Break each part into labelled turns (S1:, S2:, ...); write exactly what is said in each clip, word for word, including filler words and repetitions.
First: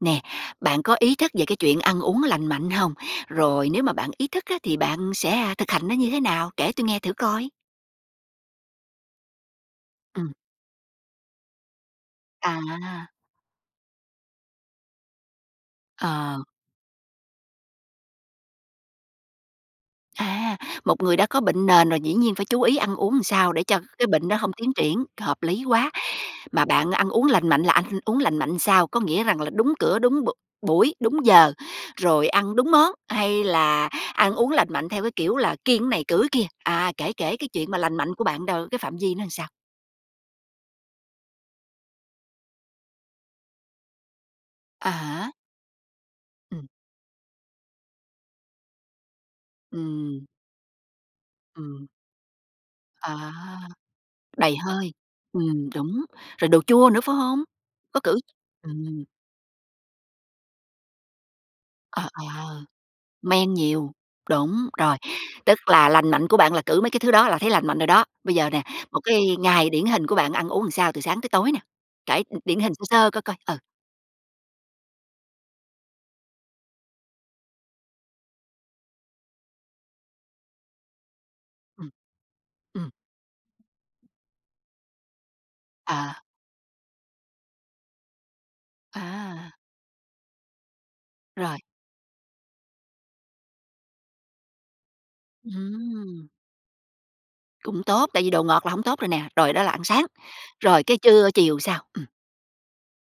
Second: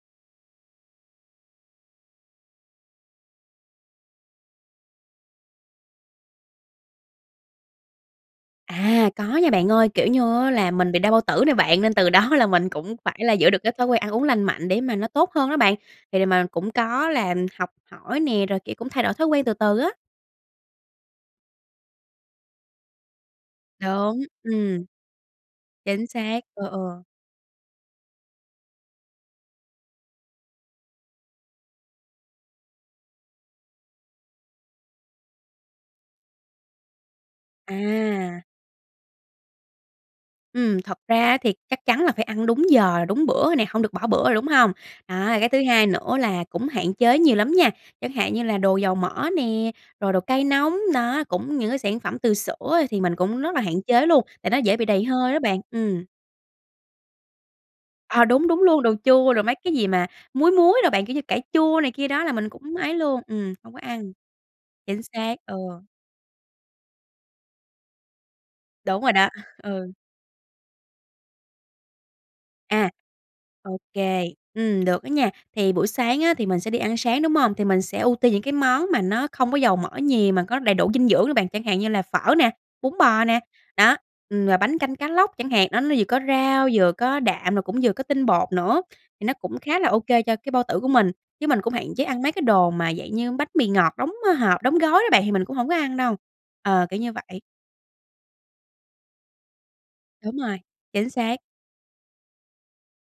S1: Nè, bạn có ý thức về cái chuyện ăn uống lành mạnh hông? Rồi nếu mà bạn ý thức á, thì bạn sẽ, à, thực hành nó như thế nào? Kể tui nghe thử coi.
S2: À, có nha bạn ơi, kiểu
S1: Ừm.
S2: như á, là mình bị đau bao tử nè bạn, nên từ đó là mình cũng
S1: À.
S2: phải là giữ được cái thói quen ăn uống lành mạnh, để mà nó tốt hơn đó bạn. Thì là
S1: Ờ.
S2: mình cũng có làm học hỏi nè, rồi, kiểu, cũng thay đổi thói quen từ từ á.
S1: À, một người đã có bệnh nền rồi dĩ nhiên phải chú ý ăn uống sao để cho cái
S2: Đúng,
S1: bệnh đó hông tiến
S2: ừm.
S1: triển, hợp lý quá.
S2: Chính xác,
S1: Mà
S2: ừ, ừ.
S1: bạn ăn uống lành mạnh là anh uống lành mạnh sao? Có nghĩa rằng là đúng cửa, đúng b buổi, đúng giờ, rồi ăn đúng món, hay là ăn uống lành mạnh theo cái kiểu là kiêng cái này, cữ cái kia, à, kể kể cái chuyện mà lành mạnh của
S2: À.
S1: bạn đâu, cái phạm vi nó sao?
S2: Ừm, thật ra á, thì chắc chắn là phải ăn đúng giờ, đúng bữa rồi nè, hông được bỏ bữa rồi, đúng hông?
S1: À
S2: Đó,
S1: há.
S2: rồi cái thứ hai nữa là
S1: Ừm.
S2: cũng hạn chế nhiều lắm nha, chẳng hạn như là đồ dầu mỡ nè, rồi đồ
S1: Ừm.
S2: cay nóng. Đó, cũng những cái
S1: Ừm.
S2: sản phẩm từ sữa thì mình
S1: À.
S2: cũng rất là hạn chế luôn, tại
S1: Đầy
S2: nó dễ bị
S1: hơi.
S2: đầy hơi đó bạn.
S1: Ừm,
S2: Ừm.
S1: đúng, rồi đồ chua nữa phải hông? Có cữ
S2: Ờ, đúng đúng luôn, đồ
S1: ừm.
S2: chua rồi mấy cái gì mà muối muối đồ bạn, kiểu như, cải chua này kia
S1: Ờ,
S2: đó là mình
S1: ờ.
S2: cũng ấy luôn, ừm,
S1: Men
S2: hổng có
S1: nhiều.
S2: ăn.
S1: Đúng, rồi,
S2: Chính xác, ừ.
S1: tức là lành mạnh của bạn là cữ mấy cái thứ đó là thấy lành mạnh rồi đó. Bây giờ nè, một
S2: Đúng rồi đó,
S1: cái ngày điển
S2: ừ.
S1: hình của bạn ăn uống làm sao từ sáng tới tối nè? Kể đ điển hình sơ
S2: À.
S1: sơ coi coi, ừ.
S2: Ô kê, ừm, được đó nha. Thì buổi sáng á, thì mình sẽ đi ăn sáng, đúng hông? Thì mình sẽ ưu tiên những cái món mà nó không có dầu mỡ nhiều mà có đầy đủ dinh dưỡng đó bạn, chẳng hạn như
S1: Ừm.
S2: là phở nè,
S1: Ừm.
S2: bún bò nè. Đó, ừm, và bánh canh cá lóc chẳng hạn. Đó, nó vừa
S1: Ờ.
S2: có rau, vừa có đạm, rồi cũng vừa có tinh bột nữa, thì nó
S1: À.
S2: cũng khá là ô kê cho cái bao tử của mình. Chứ
S1: Rồi.
S2: mình cũng hạn chế ăn mấy cái đồ mà dạng như bánh mì ngọt đóng, ờ, hộp, đóng gói đó bạn, thì mình cũng hổng có ăn đâu.
S1: Ừm.
S2: Ờ, kiểu như vậy.
S1: Cũng tốt, tại vì đồ ngọt là hổng tốt rồi nè. Rồi đó là ăn sáng.
S2: Đúng rồi.
S1: Rồi cái
S2: Chính
S1: trưa
S2: xác.
S1: chiều sao? Ừm.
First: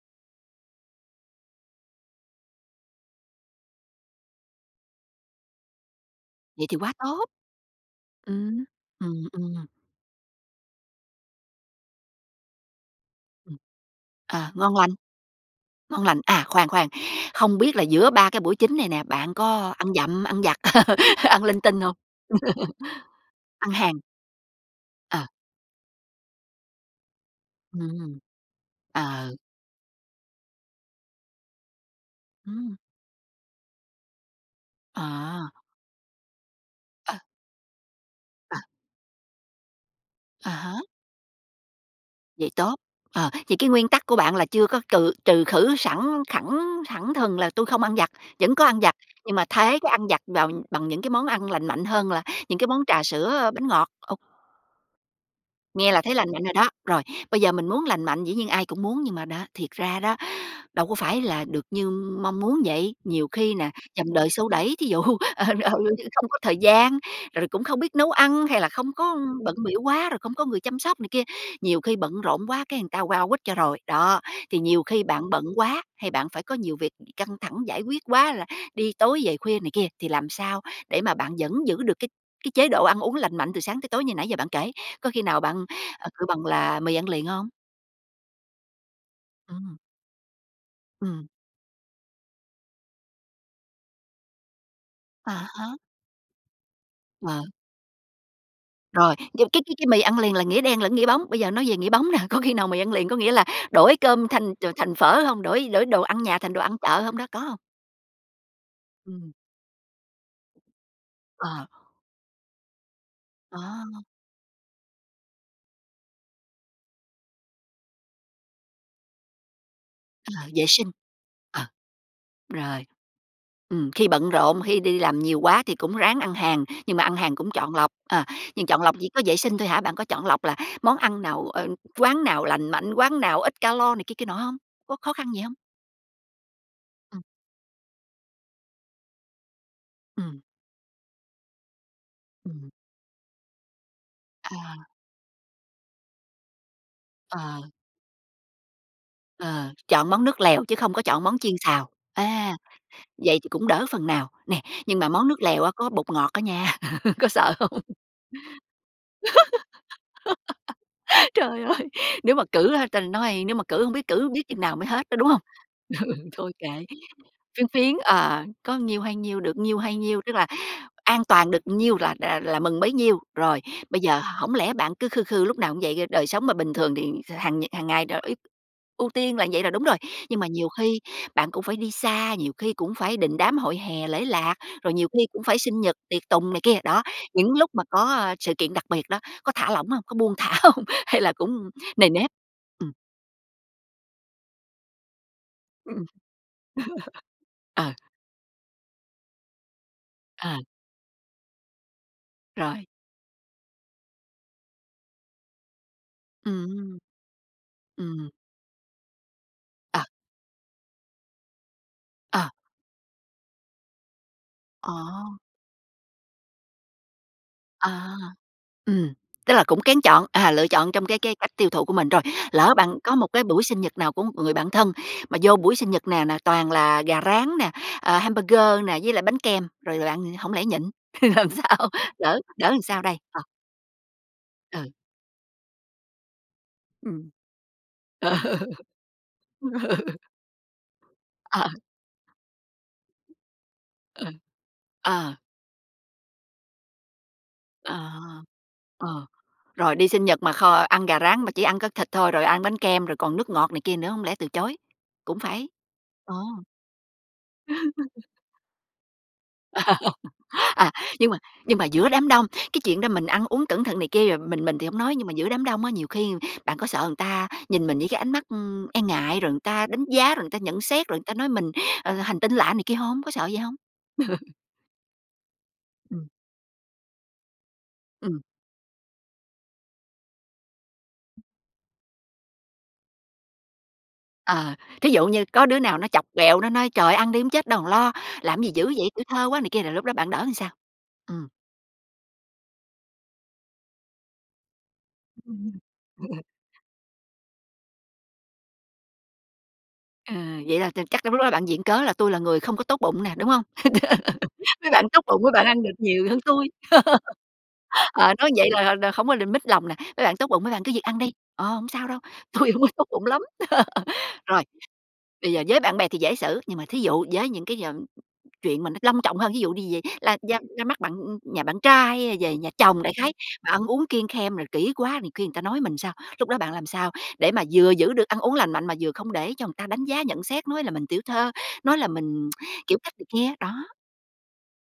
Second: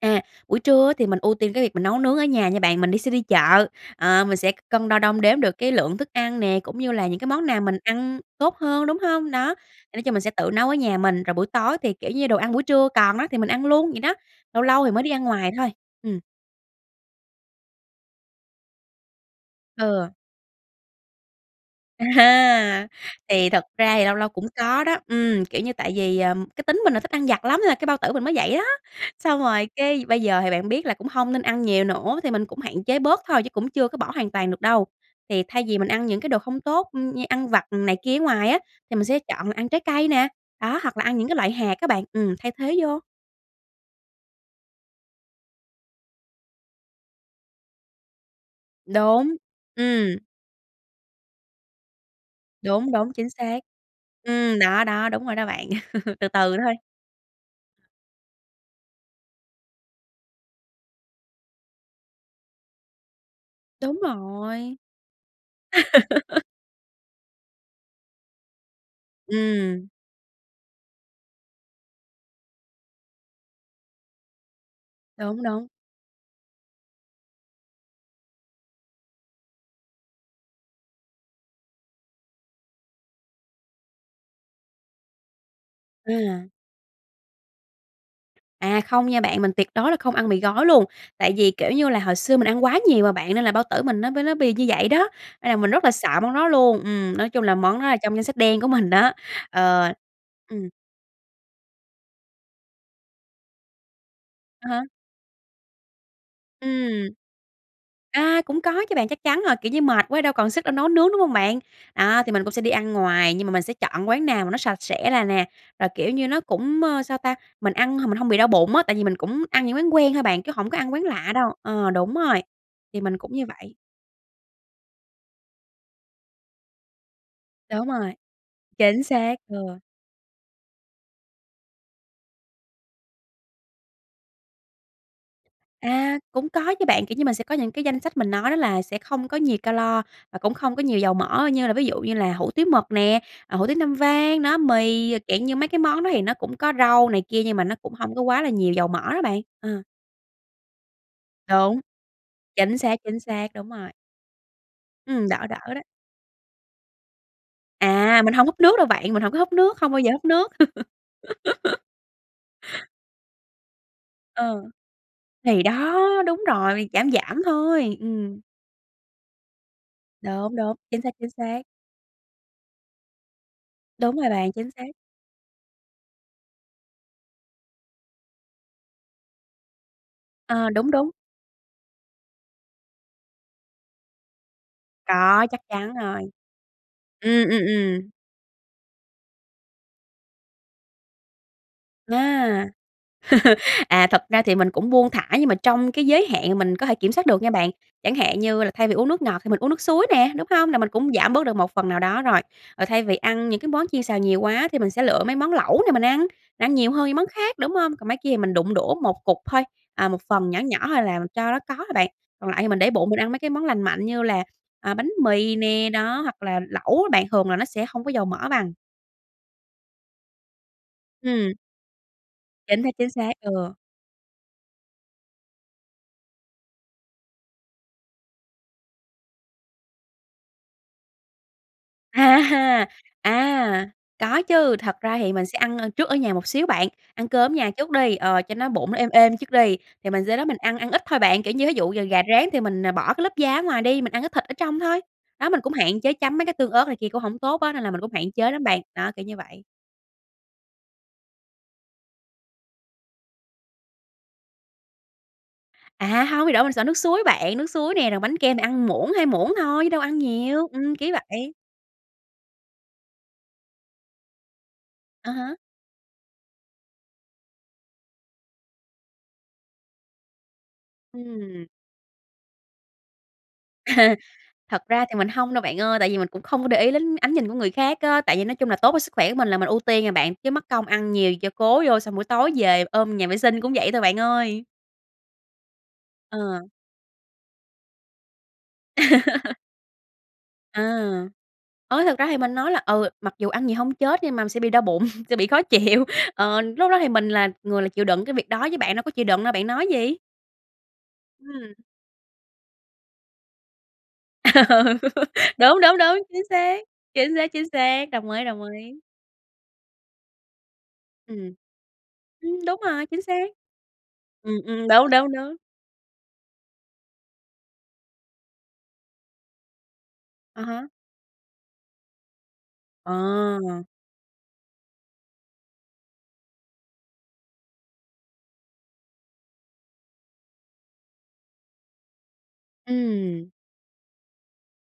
S2: À, buổi trưa á, thì mình ưu tiên cái việc mà nấu nướng ở nhà nha bạn, mình đi sẽ đi chợ, ờ, mình sẽ cân đo đong đếm được cái lượng thức ăn nè,
S1: Vậy
S2: cũng
S1: thì
S2: như
S1: quá
S2: là những cái
S1: tốt.
S2: món nào mình ăn tốt
S1: Ừm.
S2: hơn, đúng
S1: Ừm,
S2: hông? Đó,
S1: ừm.
S2: thì nói chung mình sẽ tự nấu ở nhà mình, rồi buổi tối thì, kiểu như, đồ ăn buổi trưa còn đó thì mình
S1: Ừm.
S2: ăn luôn vậy đó,
S1: Ờ,
S2: lâu
S1: ngon
S2: lâu
S1: lành,
S2: thì mới đi ăn ngoài thôi.
S1: ngon
S2: Ừm.
S1: lành. À, khoan khoan, không biết là giữa ba cái buổi chính này nè, bạn có ăn
S2: Ừ.
S1: dặm, ăn vặt, ăn linh tinh hông?
S2: A ha! Thì thật
S1: Ăn hàng.
S2: ra thì lâu lâu cũng có đó,
S1: Ờ.
S2: ừm, kiểu như, tại vì, ừm, cái tính mình là thích ăn vặt lắm nên là cái bao tử
S1: Ừm.
S2: mình mới vậy đó.
S1: Ờ.
S2: Xong rồi cái bây giờ thì bạn biết là cũng hông nên ăn nhiều nữa, thì mình cũng
S1: Ừm.
S2: hạn chế bớt thôi chứ cũng chưa có bỏ hoàn toàn được đâu. Thì
S1: À.
S2: thay vì mình ăn những cái đồ không tốt, ừm,
S1: Ờ.
S2: như ăn vặt này kia ở ngoài á,
S1: Ờ.
S2: thì mình sẽ chọn là ăn trái cây nè.
S1: À
S2: Đó,
S1: há.
S2: hoặc là ăn những cái loại hạt á bạn, ừm,
S1: Vậy
S2: thay thế
S1: tốt.
S2: vô.
S1: Ờ, thì cái nguyên tắc của bạn là chưa có cừ trừ khử sẵn khẳng thẳng thừng là tui không ăn vặt, vẫn có ăn vặt
S2: Đúng.
S1: nhưng mà thế cái ăn
S2: Ừm.
S1: vặt vào bằng những cái món ăn lành mạnh hơn là những cái món
S2: Đúng,
S1: trà
S2: đúng, chính
S1: sữa,
S2: xác.
S1: bánh ngọt, ô
S2: Ừm, đó, đó, đúng rồi đó bạn,
S1: Nghe là thấy
S2: từ
S1: lành mạnh rồi
S2: từ
S1: đó.
S2: thôi.
S1: Rồi, bây giờ mình muốn lành mạnh dĩ nhiên ai cũng muốn, nhưng mà đó, thiệt ra đó, đâu có phải là được như mong muốn vậy, nhiều khi nè,
S2: Đúng
S1: dòng đời xô đẩy,
S2: rồi.
S1: thí dụ, ờ, ừ, [unintelligible] không có thời gian, rồi cũng không biết nấu ăn, hay là không có bận bịu
S2: Ừm.
S1: quá rồi không có người chăm sóc này kia, nhiều khi bận rộn quá cái người ta qua quýt cho rồi. Đó, thì nhiều khi bạn
S2: Đúng,
S1: bận
S2: đúng.
S1: quá, hay bạn phải có nhiều việc căng thẳng giải quyết quá, là đi tối về khuya này kia, thì làm sao đề mà bạn vẫn giữ được cái cái chế độ ăn uống lành mạnh từ sáng tới tối như nãy giờ bạn kể, có khi nào bạn, ờ, kêu bằng
S2: À.
S1: là mì ăn liền hông?
S2: À, không nha bạn, mình tuyệt
S1: Ừm.
S2: đối là không ăn mì gói luôn,
S1: Ừm.
S2: tại vì, kiểu như là, hồi xưa mình ăn quá nhiều mà bạn nên là bao tử mình nó bới nó bị như vậy đó,
S1: À
S2: nên là mình
S1: há.
S2: rất là sợ món đó luôn, ừm, nói
S1: Ờ.
S2: chung là món đó là trong danh sách đen của mình đó,
S1: Rồi, nhưng mà cái cái cái
S2: ờ.
S1: mì ăn liền là nghĩa
S2: Ừm.
S1: đen lẫn nghĩa bóng. Bây giờ nói về nghĩa bóng nè, có khi nào mì ăn liền có nghĩa là đổi cơm thành ch
S2: À há.
S1: thành phở hông? Đổi đổi đồ ăn nhà thành đồ ăn chợ
S2: Ừm.
S1: hông đó, có hông?
S2: A, cũng có chứ bạn, chắc
S1: Ừm.
S2: chắn rồi, kiểu như, mệt quá đâu còn sức đâu nấu nướng, đúng hông bạn?
S1: Ờ.
S2: Đó, thì mình cũng sẽ đi ăn ngoài, nhưng mà
S1: Ờ.
S2: mình sẽ chọn quán nào mà nó sạch sẽ là nè, rồi, kiểu như, nó cũng, ơ, sao ta? Mình ăn h mình hông bị đau bụng á, tại vì mình cũng ăn những quán quen thôi
S1: Ờ,
S2: bạn, chứ
S1: vệ
S2: hổng có
S1: sinh.
S2: ăn quán lạ đâu,
S1: Ờ.
S2: ờ, đúng rồi.
S1: Rồi.
S2: Thì mình cũng như vậy.
S1: Ừm, khi bận rộn, khi đi làm nhiều quá thì cũng ráng ăn hàng, nhưng mà ăn hàng cũng chọn
S2: Đúng
S1: lọc,
S2: rồi.
S1: ờ, nhưng chọn lọc
S2: Chính
S1: chỉ có
S2: xác,
S1: vệ sinh thôi
S2: ừ.
S1: hả? Bạn có chọn lọc là món ăn nào, ờ, quán nào lành mạnh, quán nào ít ca-lo này kia, kia nọ hông? Có khó khăn gì hông?
S2: À, cũng có chứ bạn, kiểu
S1: Ừm.
S2: như, mình sẽ có những cái danh sách mình nói đó là sẽ không có nhiều ca-lo, và
S1: Ừm.
S2: cũng không có nhiều dầu mỡ, như là ví dụ như là hủ tiếu
S1: Ừm.
S2: mực nè, ờ, hủ tiếu Nam Vang. Đó,
S1: À.
S2: mì, rồi dạng như mấy cái món đó thì nó cũng có rau này kia, nhưng mà
S1: Ờ.
S2: nó cũng hông có quá là nhiều dầu mỡ đó bạn,
S1: Ờ,
S2: ờ.
S1: chọn món nước lèo chứ không có chọn món chiên
S2: Đúng.
S1: xào, à,
S2: Chính xác, chính
S1: vậy thì
S2: xác,
S1: cũng
S2: đúng
S1: đỡ
S2: rồi.
S1: phần nào. Nè, nhưng mà
S2: Ừm,
S1: món nước
S2: đỡ
S1: lèo á,
S2: đỡ đó.
S1: có bột ngọt á nha, có sợ hông?
S2: À, mình hông húp nước đâu bạn, mình hổng có húp nước, không bao giờ húp nước.
S1: Trời ơi! Nếu mà cữ á ta nói nếu mà cữ, hổng biết cữ biết chừng
S2: Ờ.
S1: nào mới hết đó, đúng hông?
S2: Thì đó,
S1: Ừ,
S2: đúng
S1: thôi kệ,
S2: rồi, giảm giảm
S1: phiến phiến,
S2: thôi, ừm.
S1: ờ, có nhiêu hay nhiêu, được nhiêu hay nhiêu, tức là
S2: Đúng, đúng, chính xác,
S1: an
S2: chính
S1: toàn
S2: xác.
S1: được nhiêu là rà là mừng bấy nhiêu. Rồi, bây
S2: Đúng
S1: giờ
S2: rồi bạn,
S1: hổng
S2: chính
S1: lẽ
S2: xác.
S1: bạn cứ khư khư lúc nào cũng vậy? Do đời sống mà bình thường thì kh hàng nh hàng ngày tr ý ưu tiên là vậy là đúng rồi, nhưng mà nhiều
S2: Ờ, đúng,
S1: khi
S2: đúng.
S1: bạn cũng phải đi xa, nhiều khi cũng phải đình đám hội hè, lễ lạc, rồi nhiều khi cũng
S2: Có,
S1: phải
S2: chắc
S1: sinh
S2: chắn
S1: nhật,
S2: rồi.
S1: tiệc tùng này kia. Đó,
S2: Ừm,
S1: những
S2: ừm,
S1: lúc mà có,
S2: ừm.
S1: a, sự kiện đặc biệt đó, có thả lỏng hông? Có buông thả hông? Hay là cũng nề nếp?
S2: A!
S1: Ừm.
S2: À, thật ra thì mình cũng buông thả nhưng mà trong
S1: Ừm.
S2: cái giới hạn mình có thể kiểm soát được nha bạn,
S1: Ờ.
S2: chẳng hạn như là thay vì uống nước ngọt thì mình uống nước suối nè, đúng
S1: Ờ.
S2: hông? Là mình cũng giảm bớt được một phần nào đó rồi,
S1: Rồi.
S2: rồi thay vì ăn những cái món chiên xào nhiều quá thì mình sẽ lựa mấy món lẩu nè mình ăn, ăn nhiều
S1: Ừm.
S2: hơn những món khác, đúng hông? Còn mấy
S1: Ừm.
S2: kia thì mình đụng đũa một cục thôi,
S1: Ờ.
S2: à, một phần nhỏ nhỏ thôi là cho nó có thôi bạn.
S1: Ờ.
S2: Còn lại thì mình để bụng, mình ăn mấy cái món lành mạnh như là, à, bánh
S1: À.
S2: mì nè. Đó, hoặc là lẩu á bạn, thường là nó sẽ hông có
S1: À.
S2: dầu mỡ bằng.
S1: Ừm, tức là cũng kén chọn, à, lựa chọn trong cái cái cách
S2: Ừm.
S1: tiêu thụ của mình. Rồi, lỡ
S2: Chính xác,
S1: bạn
S2: chính
S1: có một
S2: xác,
S1: cái buổi
S2: ừ.
S1: sinh nhật nào của một người bạn thân, mà vô buổi sinh nhật nè nà toàn là gà rán nè, ờ, hamburger nè, với lại bánh kem, rồi là bạn hổng lẽ nhịn? Làm sao?
S2: A
S1: Đỡ đỡ làm
S2: ha!
S1: sao đây? Ờ.
S2: À. Có chứ,
S1: Ừ.
S2: thật ra thì mình sẽ ăn, ơ, trước ở nhà một xíu bạn, ăn
S1: Ừm.
S2: cơm ở nhà trước đi,
S1: Ờ.
S2: ờ, cho nó bụng nó êm êm trước
S1: Ừ.
S2: đi. Thì mình sau đó mình ăn ăn ít thôi bạn, kiểu như,
S1: Ờ.
S2: thí dụ giờ gà rán thì mình, ờ, bỏ cái lớp da ở ngoài đi, mình ăn
S1: Ờ.
S2: cái thịt ở trong thôi.
S1: Ờ.
S2: Đó, mình cũng hạn chế chấm mấy cái tương ớt này kia cũng hổng tốt á, nên là mình
S1: À.
S2: cũng hạn chế lắm bạn. Đó, kiểu
S1: Ờ,
S2: như vậy.
S1: rồi đi sinh nhật mà kho ăn gà rán, mà chỉ ăn có thịt thôi, rồi ăn bánh kem, rồi còn nước ngọt này kia nữa hổng lẽ từ chối? Cũng phải
S2: À,
S1: ờ.
S2: hông, bị đổ mình sợ nước suối bạn, nước suối nè, rồi bánh kem mình ăn muỗng, hai muỗng thôi chứ
S1: Ờ.
S2: đâu ăn nhiều,
S1: À,
S2: ừm, kiểu
S1: nhưng mà
S2: vậy.
S1: nhưng mà giữa đám đông, cái chuyện đó mình ăn uống cẩn thận này kia rồi mình mình thì hổng nói, nhưng
S2: À
S1: mà giữa
S2: há.
S1: đám đông á, nhiều khi bạn có sợ người ta nhìn mình với cái ánh mắt, ừm, e ngại, rồi người ta đánh giá, rồi người ta nhận xét, rồi người ta nói
S2: Ừm.
S1: mình, ờ, hành tinh lạ này kia hông? Có sợ vậy hông?
S2: Thật ra thì mình hông đâu bạn ơi, tại vì mình
S1: Ừm.
S2: cũng không có để ý đến ánh nhìn của người khác á, tại
S1: Ừm.
S2: vì nói chung là tốt cho sức khỏe của mình là mình ưu tiên à bạn, chứ mắc công ăn nhiều cho cố vô, xong buổi tối về ôm nhà vệ sinh cũng vậy thôi bạn ơi.
S1: Ờ, thí dụ như có đứa nào nó chọc ghẹo, nó
S2: Ờ.
S1: nói: "Trời ơi! Ăn đi không chết đâu lo, làm gì dữ vậy, tiểu thư quá" này kia, rồi lúc đó bạn đỡ sao?
S2: À.
S1: Ừm.
S2: Ôi! Thật ra thì mình nói là "Ừ, mặc dù ăn nhiều hông chết nhưng mà mình sẽ bị đau bụng, sẽ bị khó
S1: Ừm
S2: chịu,
S1: [unintelligible]
S2: ờ, lúc đó thì mình là người là chịu đựng cái việc đó, chứ bạn đâu có chịu đựng đâu, bạn nói gì?"
S1: Ờ, vậy là ch chắc là lúc đó bạn
S2: Ừm.
S1: viện cớ là "Tôi là người không có tốt bụng" nè, đúng hông? "Mấy bạn tốt bụng mấy bạn
S2: Đúng,
S1: ăn được
S2: đúng, đúng,
S1: nhiều hơn
S2: chính
S1: tui."
S2: xác. Chính xác, chính xác, đồng
S1: Ờ,
S2: ý,
S1: nói
S2: đồng
S1: vậy là
S2: ý.
S1: đ không có đ mất lòng nè, "Mấy bạn tốt bụng mấy bạn cứ việc ăn đi,
S2: Ừm.
S1: ờ, hổng sao đâu,
S2: Ừm,
S1: tôi
S2: đúng
S1: hông có tốt
S2: rồi, chính
S1: bụng lắm".
S2: xác. Ừm,
S1: Rồi,
S2: ừm, đúng, đúng,
S1: bây
S2: đúng.
S1: giờ với bạn bè thì dễ xử, nhưng mà thí dụ với những cái d chuyện mà nó long trọng hơn, thí dụ đi về la ra
S2: À
S1: ra
S2: há.
S1: mắt bạn, ưm, nhà bạn trai hay là về nhà chồng đại khái, mà ăn
S2: À.
S1: uống kiêng khem rồi kỹ quá nhiều khi người ta nói mình sao? Lúc đó bạn làm sao để mà vừa giữ được ăn uống lành mạnh, mà vừa không để cho người ta đánh giá nhận xét nói là mình tiểu thư, nói là mình kiểu cách này kia
S2: Ừm.
S1: á? Đó.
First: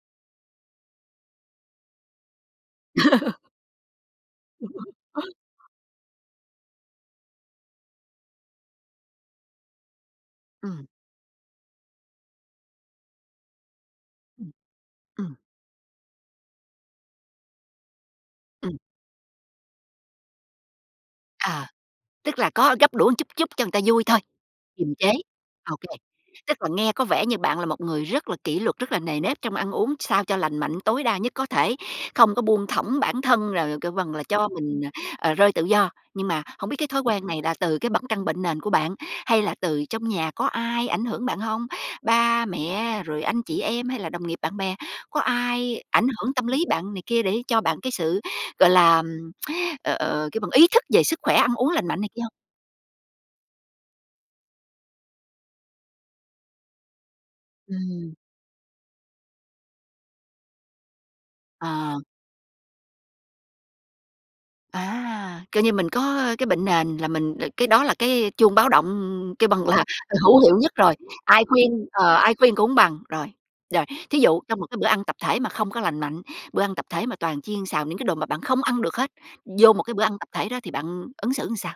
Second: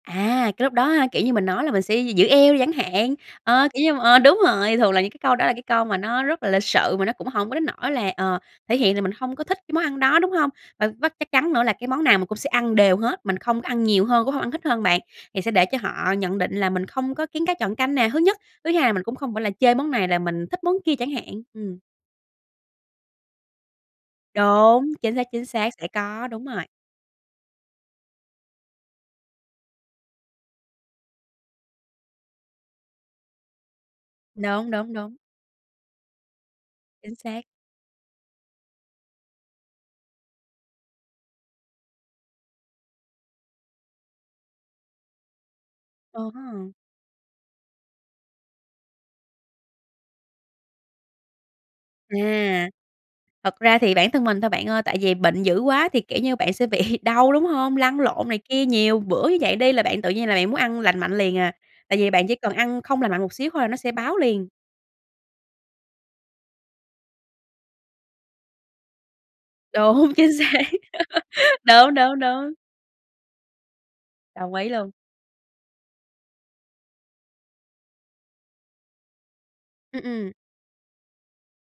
S2: À, cái lúc đó ha, kiểu như, mình nói là mình sẽ gi giữ eo đi chẳng hạn, ờ, kiều như, mà, ờ, đúng rồi, thường là những cái câu đó là cái câu mà nó rất là lịch sự, mà nó cũng hổng có đến nỗi là, ờ, thể hiện là mình hông có thích cái món ăn đó, đúng hông? Và
S1: Ừm.
S2: với chắc chắn nữa là cái món nào mình cũng sẽ ăn đều hết, mình không có ăn nhiều hơn, cũng hông ăn
S1: Ừm,
S2: hít hơn bạn,
S1: ừm.
S2: thì sẽ để cho họ nhận định là mình không có kén cá chọn canh nè thứ nhất, thứ
S1: Ừm.
S2: hai là mình cũng không phải là chê món này là mình thích món kia chẳng hạn,
S1: Ờ.
S2: ừm.
S1: Tức là có gắp đũa chút chút cho người ta vui thôi,
S2: Đúng,
S1: kiềm chế.
S2: chính xác, chính xác,
S1: Ô
S2: sẽ
S1: kê,
S2: có, đúng
S1: tức
S2: rồi.
S1: là nghe có vẻ như bạn là một người rất là kỷ luật, rất là nề nếp trong ăn uống sao cho lành mạnh tối đa nhất có thể, không có buông thõng bản thân, rồi kêu bằng là cho
S2: Đúng,
S1: mình, ờ,
S2: đúng, đúng.
S1: ờ, rơi tự do. Nhưng mà hổng biết cái thói
S2: Chính
S1: quen này
S2: xác.
S1: là từ cái bẩn căn bệnh nền của bạn? Hay là từ trong nhà có ai ảnh hưởng bạn hông? Ba mẹ, rồi anh chị em, hay là đồng nghiệp, bạn bè, có ai ảnh
S2: Ờ
S1: hưởng tâm lý
S2: ha.
S1: bạn này kia để cho bạn cái sự, gọi là, ừm, ờ, ờ, kêu bằng ý thức về sức khỏe ăn uống lành mạnh này kia hông?
S2: À. Thật ra thì bản thân mình thôi bạn ơi, tại vì bệnh dữ quá thì, kiểu như, bạn sẽ bị đau, đúng hông? Lăn
S1: Ừm.
S2: lộn này kia nhiều bữa như vậy đi, là bạn tự nhiên là bạn muốn ăn lành mạnh liền à, tại
S1: Ờ.
S2: vì bạn chỉ cần ăn không lành mạnh một xíu thôi nó sẽ báo liền.
S1: À. Coi như mình có cái bệnh nền là mình ờ, cái đó là cái chuông báo động kêu bằng là
S2: Đúng, chính
S1: hữu hiệu
S2: xác.
S1: nhất rồi, ai khuyên,
S2: Đúng,
S1: ờ,
S2: đúng,
S1: ai
S2: đúng.
S1: khuyên cũng hông bằng. Rồi, rồi thí dụ
S2: Đồng
S1: trong một
S2: ý
S1: cái bữa
S2: luôn.
S1: ăn tập thể mà không có lành mạnh, bữa ăn tập thể mà toàn chiên xào những cái đồ mà bạn không ăn được hết, vô một cái
S2: Ừm,
S1: bữa ăn tập
S2: ừm.
S1: thể đó thì bạn ứng xử sao?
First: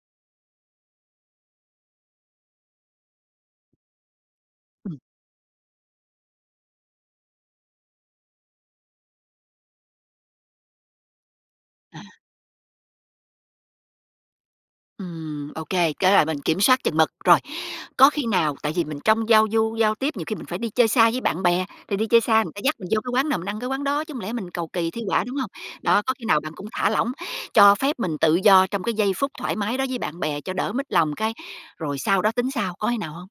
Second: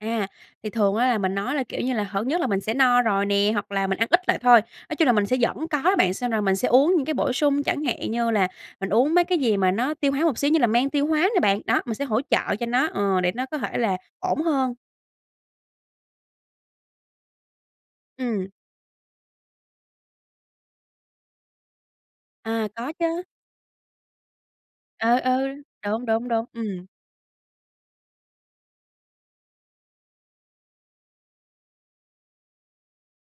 S2: À, thì thường á là mình nói là, kiểu như là, hở nhất là mình sẽ no rồi nè, hoặc là mình ăn ít lại thôi. Nói
S1: Ừm.
S2: chung là mình sẽ vẫn có đó bạn, xem rồi mình sẽ uống những cái bổ sung, chẳng hạn như là mình uống mấy cái gì mà nó tiêu hóa một xíu, như là men tiêu hóa nè bạn. Đó, mình
S1: À.
S2: sẽ hỗ trợ cho nó, ờ, để nó có thể là ổn hơn.
S1: Ừm, ô kê, cái là mình kiểm soát chừng mực. Rồi, có khi
S2: Ừm.
S1: nào tại vì mình trong giao du, giao tiếp nhiều khi mình phải đi chơi xa với bạn bè, thì đi chơi xa người ta
S2: À,
S1: dắt mình
S2: có
S1: vô cái
S2: chớ.
S1: quán nào mình ăn cái quán đó, chứ hổng lẽ mình cầu kỳ thi
S2: Ừ,
S1: họa,
S2: ừ.
S1: đúng hông? Đó,
S2: Đúng,
S1: có khi
S2: đúng,
S1: nào
S2: đúng,
S1: bạn cũng
S2: ừm.
S1: thả lỏng, cho phép mình tự do trong cái giây phút thoải mái đó với bạn bè cho đỡ mất lòng, cái rồi sau đó tính sau, có khi nào hông?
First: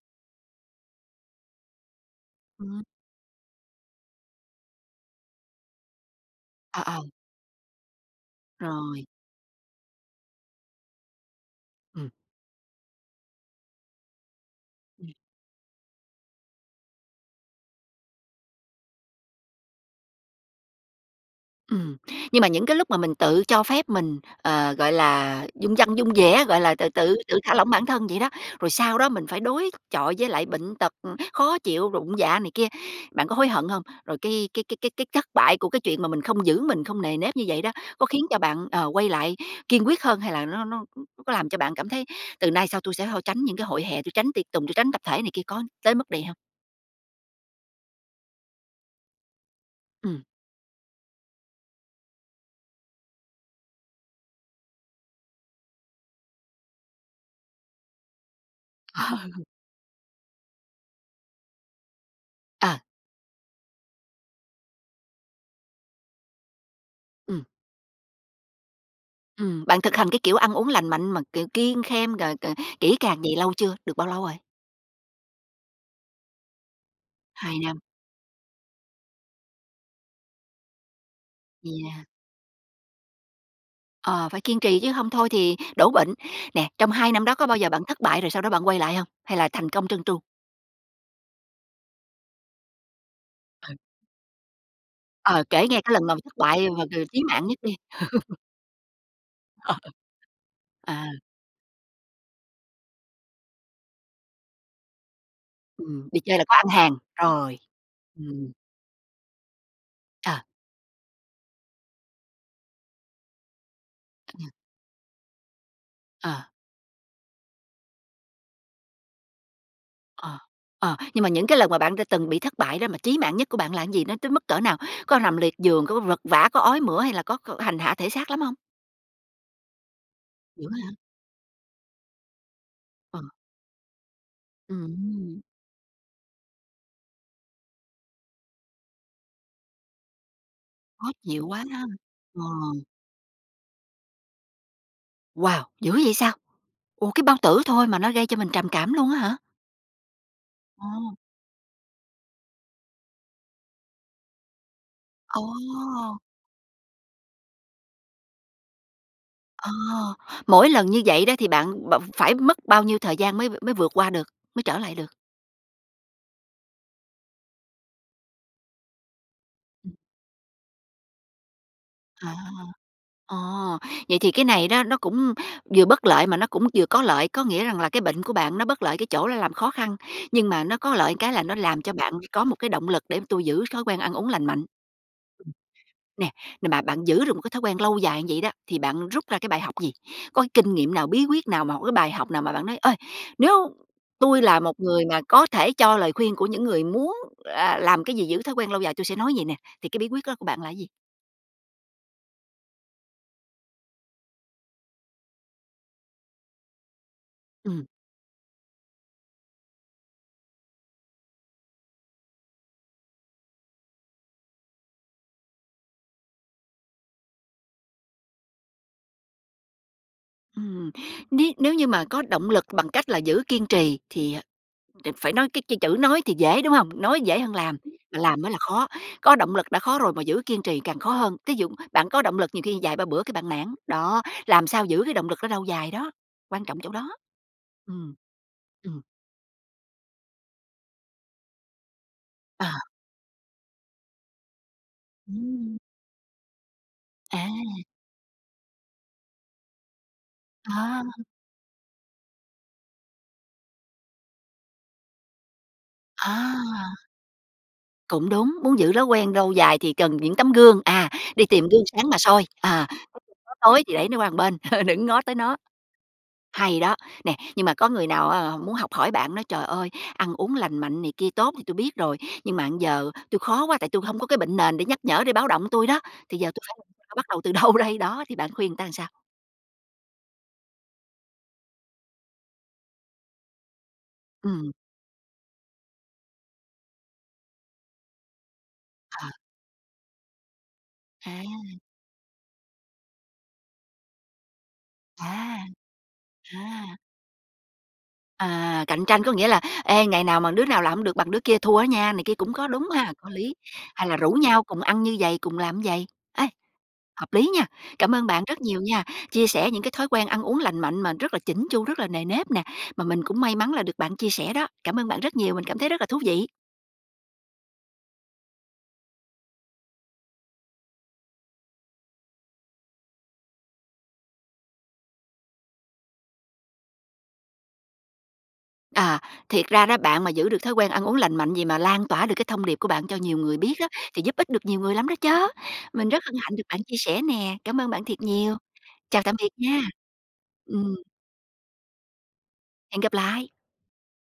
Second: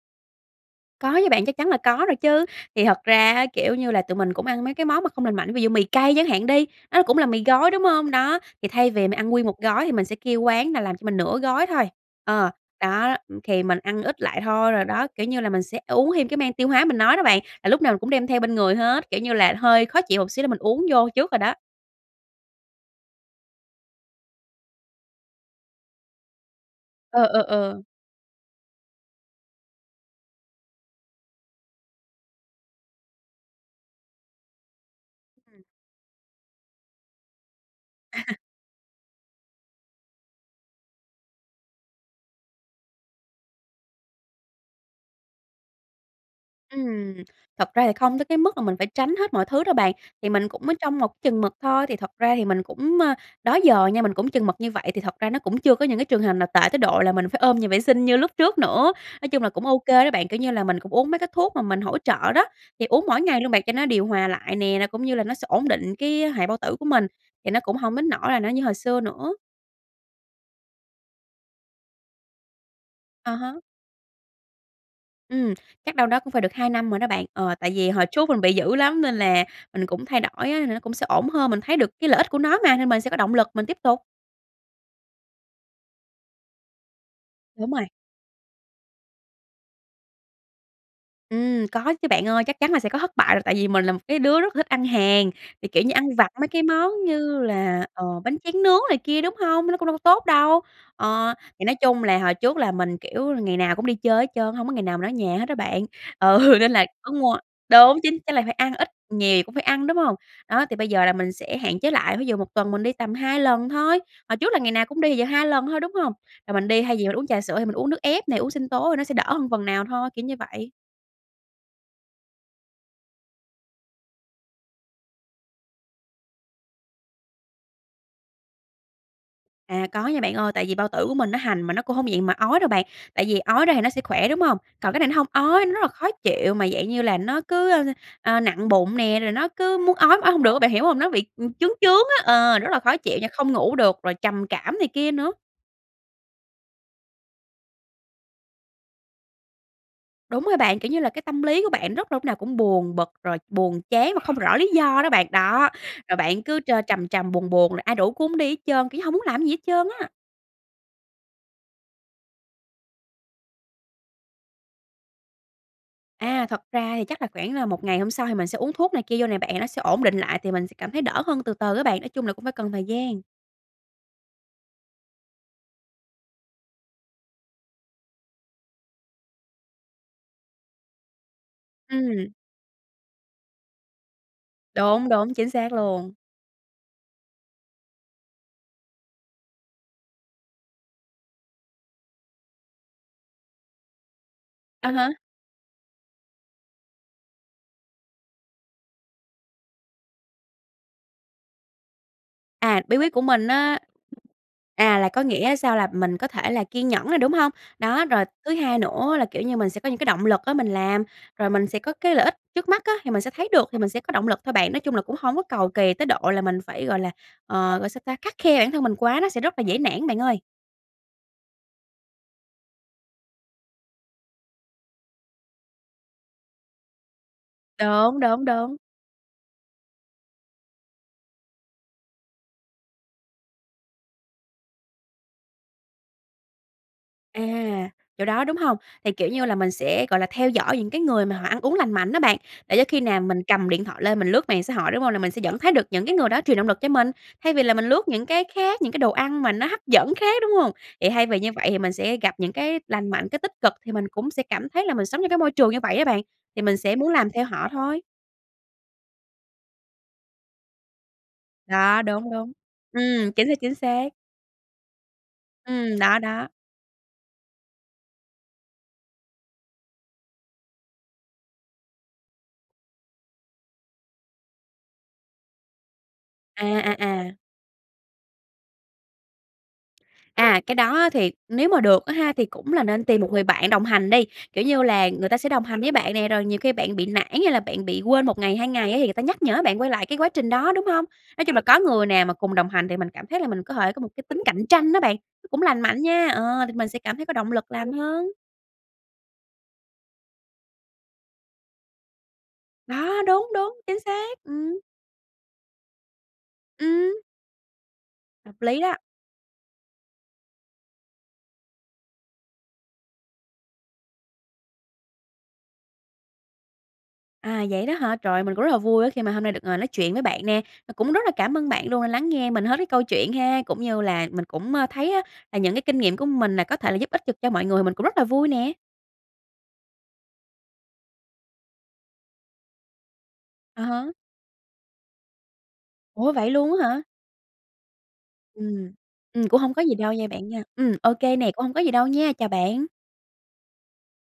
S2: Có chứ bạn, chắc chắn là có rồi chứ.
S1: Ừm.
S2: Thì thật ra á, kiểu như là, tụi mình cũng ăn mấy cái món mà không lành mạnh, ví dụ mì cay chẳng hạn đi,
S1: Ờ,
S2: nó
S1: ờ.
S2: cũng là mì gói, đúng hông? Đó, thì thay vì
S1: Rồi.
S2: mình ăn nguyên một gói, thì mình sẽ kêu quán là làm cho mình nửa gói thôi,
S1: Ừm.
S2: ờ, đó, đó, ừm, thì mình ăn ít lại thôi. Rồi đó,
S1: Ừm.
S2: kiểu như là, mình sẽ uống thêm cái men tiêu hóa mình nói đó bạn, là lúc nào mình cũng đem theo bên người hết, kiểu như là, hơi khó chịu một xíu là mình uống vô trước rồi đó.
S1: Ừm, nhưng mà những cái lúc mà mình tự cho phép mình, ờ, gọi là, dung dăng dung dẻ, gọi là, tự tự
S2: Ừ,
S1: tự
S2: ừ,
S1: thả lỏng
S2: ừ.
S1: bản thân vậy đó, rồi sau đó mình phải đối chọi với lại bệnh tật, ừm, khó chịu rụng dạ này kia, bạn có hối hận hông? Rồi cái cái cái cái cái thất bại
S2: Ừm.
S1: của cái chuyện mà mình không giữ mình, không nề nếp như vậy đó có khiến cho bạn, ờ, quay lại kiên quyết hơn? Hay là nó nó c c có làm cho bạn cảm thấy từ nay sau tôi sẽ hô tránh những cái hội hè, tôi tránh tiệc tùng, tôi tránh tập thể này kia, có tới mức đè hông?
S2: Ừm. Thật ra thì không tới cái mức là mình phải tránh hết mọi thứ đâu bạn,
S1: Ừm.
S2: thì mình cũng ở trong một chừng mực thôi, thì thật ra thì mình cũng, ơ, đó giờ nha, mình cũng chừng mực như vậy, thì thật ra nó cũng chưa có những cái trường hợp nào tệ tới độ, là mình phải ôm nhà vệ sinh như lúc trước nữa. Nói chung
S1: Ờ.
S2: là cũng ô kê đó bạn, kiểu như là, mình cũng uống mấy cái thuốc mà mình hỗ trợ đó,
S1: Ờ.
S2: thì uống mỗi ngày luôn bạn cho nó điều hòa lại nè, là cũng như là nó sẽ ổn định cái, a, hệ bao tử của mình,
S1: Ừm.
S2: thì nó cũng hổng đến nỗi là nó như hồi xưa nữa.
S1: Ừm. Bạn thực hành cái, kiểu, ăn uống lành mạnh mà, kiểu, kiêng khem g g kỹ càng
S2: À
S1: vầy lâu
S2: há.
S1: chưa? Được bao lâu rồi?
S2: Ừm, chắc đâu đó cũng phải được hai năm rồi đó bạn, ờ,
S1: hai
S2: tại
S1: năm.
S2: vì hồi trước mình bị dữ lắm nên là mình cũng thay đổi á, nên nó cũng sẽ ổn hơn, mình
S1: Vậy
S2: thấy được
S1: à.
S2: cái lợi ích của nó mà, nên mình sẽ có động lực mình tiếp tục.
S1: Ờ, phải kiên trì chứ hông thôi thì đổ bệnh. Nè, trong hai năm đó có bao giờ
S2: Đúng
S1: bạn
S2: rồi.
S1: thất bại rồi sau đó bạn quay lại hông? Hay là thành công trơn tru?
S2: Ừm, có chứ bạn ơi, chắc chắn là sẽ có thất bại rồi, tại vì
S1: Ừ.
S2: mình là một cái đứa rất là thích ăn hàng,
S1: Ờ,
S2: thì,
S1: kề nghe
S2: kiểu như,
S1: cái lần
S2: ăn
S1: đầu
S2: vặt
S1: thất
S2: mấy cái
S1: bại mà
S2: món
S1: c chí
S2: như
S1: mạng nhất đi.
S2: là, ờ, bánh tráng nướng này kia, đúng hông?
S1: Ờ,
S2: Nó cũng
S1: ờ.
S2: đâu có tốt đâu.
S1: Ờ.
S2: Ờ, thì nói chung là hồi trước là mình, kiểu, là ngày nào cũng đi chơi hết trơn á, hổng có ngày nào mình ở nhà hết đó bạn,
S1: Ừm, đi chơi là có
S2: ừ,
S1: ăn
S2: nên là
S1: hàng.
S2: có mua
S1: Rồi.
S2: đúng chính chắc là phải
S1: Ừm.
S2: ăn, ít nhiều gì cũng phải ăn, đúng hông?
S1: Ờ.
S2: Đó, thì bây giờ là mình sẽ hạn chế lại, ví dụ một tuần mình đi tầm hai lần thôi, hồi
S1: Ờ.
S2: trước là ngày nào cũng đi, giờ hai lần thôi, đúng hông?
S1: Ờ.
S2: Rồi mình đi thay vì là uống trà sữa thì mình uống nước ép nè, uống sinh tố thì nó sẽ đỡ hơn phần nào thôi, kiểu như
S1: Ờ.
S2: vậy.
S1: Ờ. Nhưng mà những cái lần mà bạn đã từng bị thất bại đó, mà chí mạng nhất của bạn là gì? Nó tới mức cỡ nào? Có rằm liệt giường, có vật vã, có ói mửa, hay là có có hành hạ thể xác lắm hông?
S2: À, có nha bạn ơi, tại
S1: Dữ
S2: vì bao
S1: ha.
S2: tử của mình nó hành mà nó cũng hổng dạng mà ói đâu bạn,
S1: Ờ.
S2: tại vì ói ra thì nó sẽ khỏe, đúng hông? Còn cái này nó hông
S1: Ừm.
S2: ói, nó rất là khó chịu, mà dạng như là nó cứ, ơ, ơ, ờ, nặng bụng nè, rồi nó cứ muốn ói mà ói hông được á, bạn hiểu hông?
S1: Khó
S2: Nó bị,
S1: chịu
S2: ừm,
S1: quá
S2: chướng
S1: ha.
S2: chướng á,
S1: Ờ.
S2: ờ, rất là khó chịu nha, không ngủ được, rồi trầm cảm này kia nữa.
S1: Wow! Dữ vậy sao? Ủa, cái bao tử thôi mà nó gây cho mình trầm cảm luôn á hả?
S2: Đúng rồi bạn, kiểu như là,
S1: Ồ.
S2: cái tâm lý của bạn rất là lúc nào cũng buồn bực, rồi buồn chán mà không rõ lý do đó bạn.
S1: Ồ!
S2: Đó, rồi bạn cứ trơ trầm trầm buồn buồn, rồi ai rủ cũng hổng đi hết trơn, kiểu như, hổng muốn làm cái gì hết
S1: À!
S2: trơn á.
S1: Mỗi lần như vậy đó, thì bạn bạn phải mất bao nhiêu thời gian mới v mới vượt qua được? Mới trở lại được?
S2: A, thật ra thì chắc là khoảng là một ngày hôm sau thì mình sẽ uống thuốc này kia vô nè bạn, thì nó sẽ
S1: Ừm.
S2: ổn định lại, thì mình sẽ cảm thấy đỡ hơn từ từ á bạn, nói chung là
S1: À.
S2: cũng phải cần thời gian.
S1: Ờ, vậy thì cái này đó nó cũng vừa bất lợi mà nó cũng vừa có lợi. Có nghĩa rằng là cái bệnh của bạn nó bất lợi cái chỗ là làm khó khăn, nhưng mà nó có lợi ừn cái, là nó làm cho bạn
S2: Ừm.
S1: có một cái động lực, để tôi giữ thói quen ăn uống lành mạnh.
S2: Đúng, đúng, chính
S1: Ừm,
S2: xác luôn.
S1: nè nè mà bạn giữ được một cái thói quen lâu dài như vậy đó, thì bạn rút ra cái bài học gì? Có cái kinh nghiệm nào? Bí quyết nào? Một cái bài học nào? Mà bạn nói: "Ơi, nếu tui là một
S2: À
S1: người
S2: há.
S1: mà có thể cho lời khuyên của những người muốn là làm cái gì giữ thói quen lâu dài, tui sẽ nói vầy nè", thì cái bí quyết đó của bạn là cái gì?
S2: À, bí quyết của mình á À, là có nghĩa sao là mình có thể là kiên nhẫn nè, đúng hông?
S1: Ừm.
S2: Đó, rồi thứ hai nữa là, kiểu như, mình sẽ có những cái động lực á mình làm, rồi mình sẽ có cái lợi ích trước mắt á, thì mình sẽ thấy được thì mình sẽ có động lực thôi bạn. Nói chung là cũng hổng có cầu kỳ tới độ là mình phải, gọi là, ờ, gọi sao ta? Khắt khe bản thân mình quá nó sẽ rất là dễ nản bạn ơi.
S1: Ừm. Ní nếu như mà có động lực bằng cách là giữ kiên trì thì, ờ, đ phải nói cái cái chữ nói thì dễ, đúng hông? Nói dễ hơn làm,
S2: Đúng,
S1: mà làm
S2: đúng,
S1: mới là
S2: đúng.
S1: khó, có động lực đã khó rồi mà giữ kiên trì càng khó hơn, thí dụ bạn có động lực nhiều khi vài ba bữa cái bạn nản. Đó, làm sao giữ cái động lực đó lâu dài đó, quan trọng chỗ đó.
S2: À,
S1: Ừm.
S2: chỗ đó, đúng hông?
S1: Ừm.
S2: Thì, kiểu như là, mình sẽ, gọi là, theo dõi những cái người mà họ ăn uống lành mạnh á bạn,
S1: Ờ.
S2: để cho khi nào mình cầm điện thoại lên mình lướt mạng xã hội, đúng hông? Là mình sẽ vẫn thấy
S1: Ừm.
S2: được những cái người đó truyền động lực cho mình,
S1: À.
S2: thay vì là mình lướt những cái khác, những cái đồ ăn mà nó hấp dẫn khác, đúng hông?
S1: Ờ.
S2: Thì thay vì như vậy thì mình sẽ gặp những cái lành mạnh, cái tích cực, thì mình cũng sẽ cảm thấy là mình sống trong cái môi trường như vậy á bạn, thì mình sẽ
S1: À.
S2: muốn làm theo họ thôi.
S1: Cũng đúng. Muốn giữ rói quen lâu dài thì cần những tấm gương, à, đi tìm gương
S2: Đó,
S1: sáng mà
S2: đúng,
S1: soi,
S2: đúng.
S1: ờ, [unintelligible]
S2: Ừm, chính
S1: nó
S2: xác, chính
S1: tối thì
S2: xác.
S1: để nó qua một bên, đừng ngó tới nó.
S2: Ừm, đó, đó.
S1: Hay đó, nè, nhưng mà có người nào á, họ muốn học hỏi bạn, nói: "Trời ơi! Ăn uống lành mạnh này kia tốt thì tui biết rồi, nhưng mà giờ tui khó quá, tại tui hổng có cái bệnh nền để nhắc nhở để báo động tui đó, thì giờ tui
S2: À,
S1: phải làm sao,
S2: à,
S1: bắt
S2: à.
S1: đầu từ đâu đây?". Đó, thì bạn khuyên người ta sao?
S2: À, cái đó á thì nếu mà được á ha, thì cũng là nên tìm một người bạn đồng hành đi, kiểu
S1: Ừm.
S2: như là, người ta sẽ đồng hành với bạn nè, rồi nhiều khi bạn bị nản hay là bạn bị quên một ngày, hai ngày á, thì người ta
S1: Ờ.
S2: nhắc nhở bạn quay lại cái quá trình đó, đúng hông? Nói chung là có
S1: À.
S2: người nào mà cùng đồng hành, thì mình cảm thấy là mình có thể có một cái tính cạnh tranh đó bạn, nó
S1: À.
S2: cũng lành mạnh nha, ờ, thì mình
S1: À.
S2: sẽ cảm thấy có động lực làm hơn.
S1: À, cạnh tranh có nghĩa là "Ê, ngày nào mà đứa nào làm hổng được bằng đứa kia thua á nha" này kia, cũng có đúng ha,
S2: Đó,
S1: có
S2: đúng,
S1: lý,
S2: đúng, chính
S1: hay là rủ
S2: xác,
S1: nhau
S2: ừm.
S1: cùng ăn như vầy, cùng làm như vầy. Ê,
S2: Ừm.
S1: hợp lý nha. Cảm ơn bạn
S2: Hợp
S1: rất
S2: lý
S1: nhiều
S2: đó.
S1: nha, chia sẻ những cái thói quen ăn uống lành mạnh mà rất là chỉn chu, rất là nề nếp nè, mà mình cũng may mắn là được bạn chia sẻ đó, cảm ơn bạn rất nhiều, mình cảm thấy rất là thú vị.
S2: À, vậy đó hả? Trời ơi! Mình cũng rất là vui á, khi mà hôm nay được ngồi nói chuyện với bạn nè, và cũng rất là cảm ơn bạn luôn đã lắng nghe mình hết cái câu chuyện ha, cũng như là mình cũng, ơ, thấy á, là những cái kinh nghiệm của mình nè, có thể là giúp ích chụp cho mọi người thì mình cũng rất là vui nè.
S1: Ờ, thiệt ra đó bạn mà giữ được thói quen ăn uống lành mạnh vậy, mà lan tỏa được cái thông điệp của bạn cho nhiều ngươi biết
S2: À
S1: đó,
S2: há.
S1: thì giúp ích được nhiều người lắm đó chớ. Mình rất
S2: Ủa,
S1: hân
S2: vậy
S1: hạnh được
S2: luôn
S1: bạn
S2: á
S1: chia
S2: hả?
S1: sẻ nè, cám ơn bạn thiệt nhiều.
S2: Ừm.
S1: Chào tạm
S2: Ừm,
S1: biệt
S2: cũng hổng
S1: nha.
S2: có gì đâu nha bạn nha, ừm,
S1: Ừm.
S2: ô kê nè, cũng hổng có gì đâu nha, chào bạn.
S1: Hẹn gặp lại.